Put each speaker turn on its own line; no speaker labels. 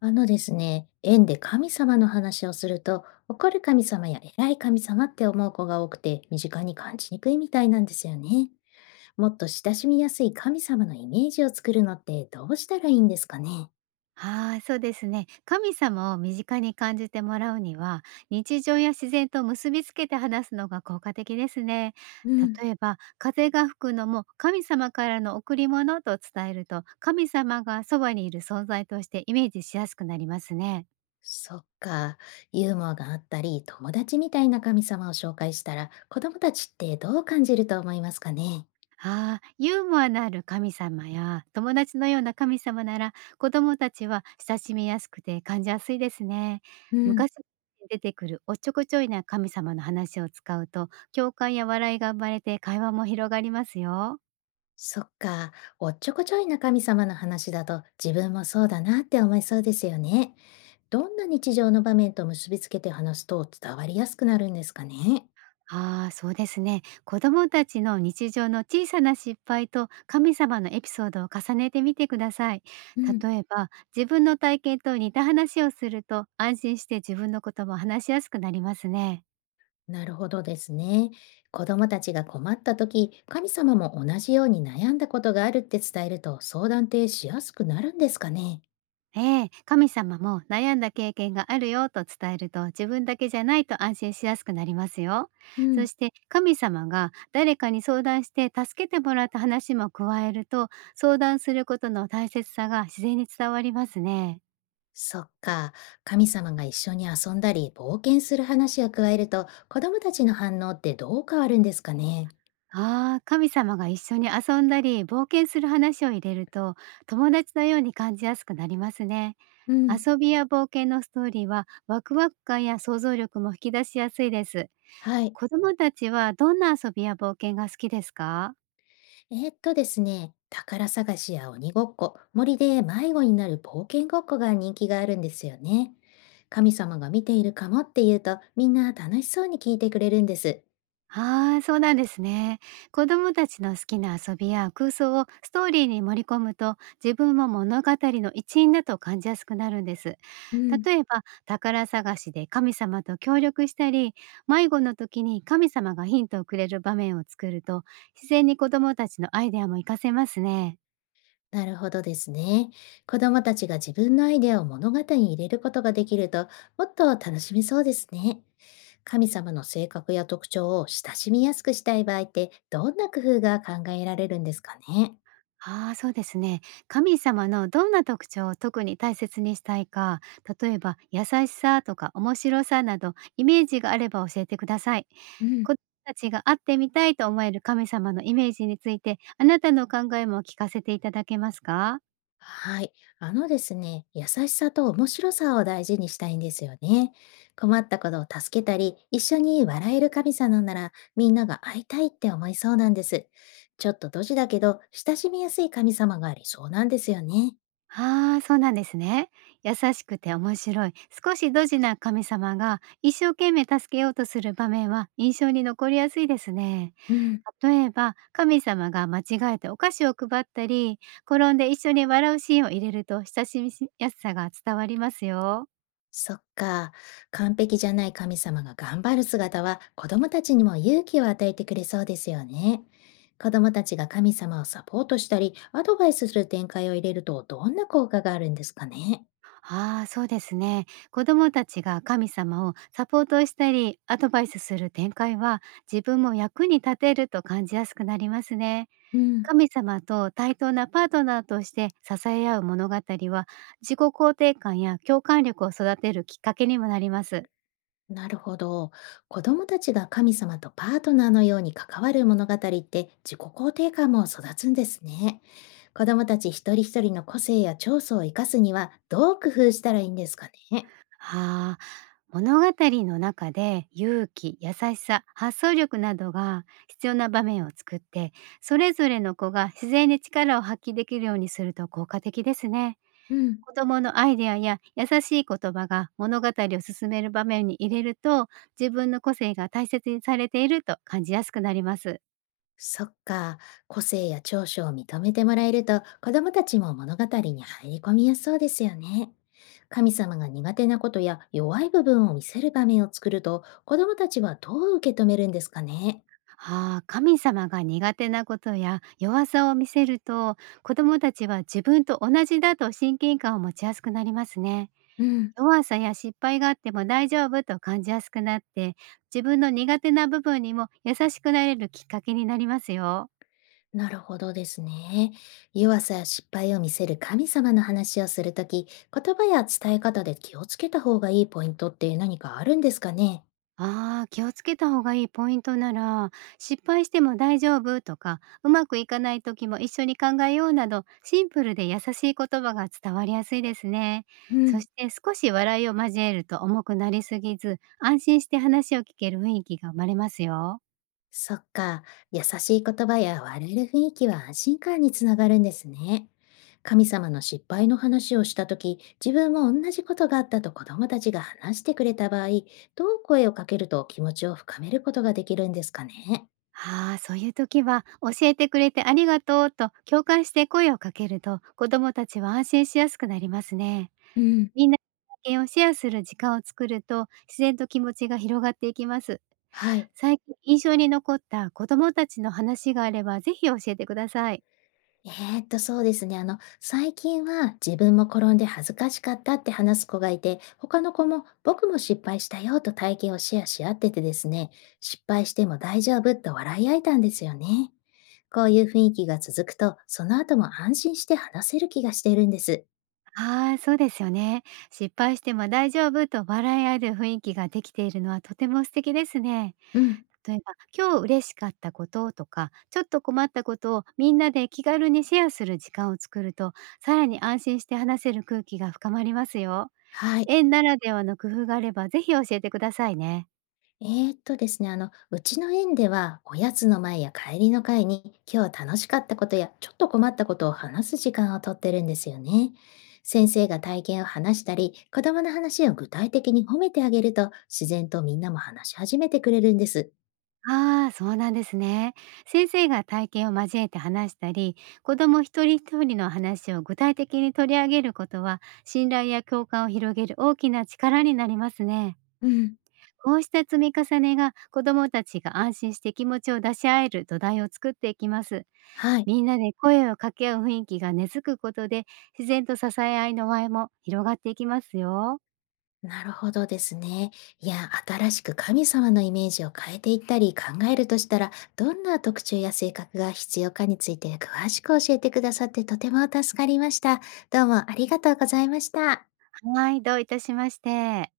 あのですね、縁で神様の話をすると、怒る神様や偉い神様って思う子が多くて、身近に感じにくいみたいなんですよね。もっと親しみやすい神様のイメージを作るのってどうしたらいいんですかね？
はい、そうですね。神様を身近に感じてもらうには、日常や自然と結びつけて話すのが効果的ですね。
うん、
例えば、風が吹くのも神様からの贈り物と伝えると、神様がそばにいる存在としてイメージしやすくなりますね。
そっか、ユーモアがあったり、友達みたいな神様を紹介したら、子供たちってどう感じると思いますかね？
ああ、ユーモアのある神様や友達のような神様なら、子供たちは親しみやすくて感じやすいですね。
うん、
昔に出てくるおっちょこちょいな神様の話を使うと、共感や笑いが生まれて会話も広がりますよ。
そっか、おっちょこちょいな神様の話だと自分もそうだなって思いそうですよね。どんな日常の場面と結びつけて話すと伝わりやすくなるんですかね？
ああ、そうですね。子供たちの日常の小さな失敗と神様のエピソードを重ねてみてください。
うん、
例えば自分の体験と似た話をすると、安心して自分のことも話しやすくなりますね。
なるほどですね。子供たちが困った時、神様も同じように悩んだことがあるって伝えると相談ってしやすくなるんですかね？
ええ、神様も悩んだ経験があるよと伝えると、自分だけじゃないと安心しやすくなりますよ。
う
そ
ん、
して神様が誰かに相談して助けてもらった話も加えると、相談することの大切さが自然に伝わりますね。
そっか。神様が一緒に遊んだり冒険する話を加えると子供たちの反応ってどう変わるんですかね？
ああ、神様が一緒に遊んだり冒険する話を入れると、友達のように感じやすくなりますね。
うん。
遊びや冒険のストーリーはワクワク感や想像力も引き出しやすいです。
はい。
子供たちはどんな遊びや冒険が好きですか？
ですね、宝探しや鬼ごっこ、森で迷子になる冒険ごっこが人気があるんですよね。神様が見ているかもって言うと、みんな楽しそうに聞いてくれるんです。
ああー、そうなんですね。子供たちの好きな遊びや空想をストーリーに盛り込むと、自分も物語の一員だと感じやすくなるんです。
うん。
例えば宝探しで神様と協力したり、迷子の時に神様がヒントをくれる場面を作ると、自然に子供たちのアイデアも活かせますね。
なるほどですね。子供たちが自分のアイデアを物語に入れることができると、もっと楽しめそうですね。神様の性格や特徴を親しみやすくしたい場合って、どんな工夫が考えられるんですかね。
ああ、そうですね。神様のどんな特徴を特に大切にしたいか、例えば優しさとか面白さなど、イメージがあれば教えてください。子供たちが会ってみたいと思える神様のイメージについて、あなたの考えも聞かせていただけますか？
はい。あのですね、優しさと面白さを大事にしたいんですよね。困ったことを助けたり、一緒に笑える神様なら、みんなが会いたいって思いそうなんです。ちょっとドジだけど、親しみやすい神様がありそうなんですよね。
ああ、そうなんですね。優しくて面白い、少しドジな神様が一生懸命助けようとする場面は印象に残りやすいですね。
うん。
例えば、神様が間違えてお菓子を配ったり、転んで一緒に笑うシーンを入れると、親しみやすさが伝わりますよ。
そっか。完璧じゃない神様が頑張る姿は、子供たちにも勇気を与えてくれそうですよね。子供たちが神様をサポートしたり、アドバイスする展開を入れると、どんな効果があるんですかね。
ああ、そうですね。子供たちが神様をサポートしたり、アドバイスする展開は、自分も役に立てると感じやすくなりますね。
うん。
神様と対等なパートナーとして支え合う物語は、自己肯定感や共感力を育てるきっかけにもなります。
なるほど。子供たちが神様とパートナーのように関わる物語って自己肯定感も育つんですね。子供たち一人一人の個性や長所を生かすにはどう工夫したらいいんですかね。
はあ、物語の中で勇気、優しさ、発想力などが必要な場面を作って、それぞれの子が自然に力を発揮できるようにすると効果的ですね。
うん、
子供のアイデアや優しい言葉が物語を進める場面に入れると、自分の個性が大切にされていると感じやすくなります。
そっか。個性や長所を認めてもらえると子供たちも物語に入り込みやすそうですよね。神様が苦手なことや弱い部分を見せる場面を作ると子供たちはどう受け止めるんですかね。
ああ、神様が苦手なことや弱さを見せると、子供たちは自分と同じだと親近感を持ちやすくなりますね。
うん、
弱さや失敗があっても大丈夫と感じやすくなって、自分の苦手な部分にも優しくなれるきっかけになりますよ。
なるほどですね。弱さや失敗を見せる神様の話をするとき、言葉や伝え方で気をつけた方がいいポイントって何かあるんですかね？
ああ、気をつけた方がいいポイントなら、失敗しても大丈夫とか、うまくいかない時も一緒に考えようなど、シンプルで優しい言葉が伝わりやすいですね。
う
そ
ん、
して少し笑いを交えると重くなりすぎず、安心して話を聞ける雰囲気が生まれますよ。
そっか、優しい言葉や笑える雰囲気は安心感につながるんですね。神様の失敗の話をしたとき、自分も同じことがあったと子供たちが話してくれた場合、どう声をかけると気持ちを深めることができるんですかね？
ああ、そういう時は教えてくれてありがとうと共感して声をかけると、子どもたちは安心しやすくなりますね。
うん、
みんなの体験をシェアする時間を作ると、自然と気持ちが広がっていきます。
はい。
最近印象に残った子どもたちの話があれば、ぜひ教えてください。
えそうですね。最近は自分も転んで恥ずかしかったって話す子がいて、他の子も僕も失敗したよと体験をシェアし合っててですね、失敗しても大丈夫と笑い合えたんですよね。こういう雰囲気が続くと、その後も安心して話せる気がしているんです。
ああ、そうですよね。失敗しても大丈夫と笑い合える雰囲気ができているのは、とても素敵ですね。
うん。
例えば、今日嬉しかったこととか、ちょっと困ったことをみんなで気軽にシェアする時間を作ると、さらに安心して話せる空気が深まりますよ。
はい。
園ならではの工夫があれば、ぜひ教えてくださいね。
ですね、うちの園では、おやつの前や帰りの会に、今日楽しかったことや、ちょっと困ったことを話す時間をとってるんですよね。先生が体験を話したり、子供の話を具体的に褒めてあげると、自然とみんなも話し始めてくれるんです。
ああ、そうなんですね。先生が体験を交えて話したり、子ども一人一人の話を具体的に取り上げることは、信頼や共感を広げる大きな力になりますね。
うん。
こうした積み重ねが、子どもたちが安心して気持ちを出し合える土台を作っていきます。
はい。
みんなで声を掛け合う雰囲気が根付くことで、自然と支え合いの輪も広がっていきますよ。
なるほどですね。いや、新しく神様のイメージを変えていったり考えるとしたら、どんな特徴や性格が必要かについて詳しく教えてくださってとても助かりました。どうもありがとうございました。
はい、どういたしまして。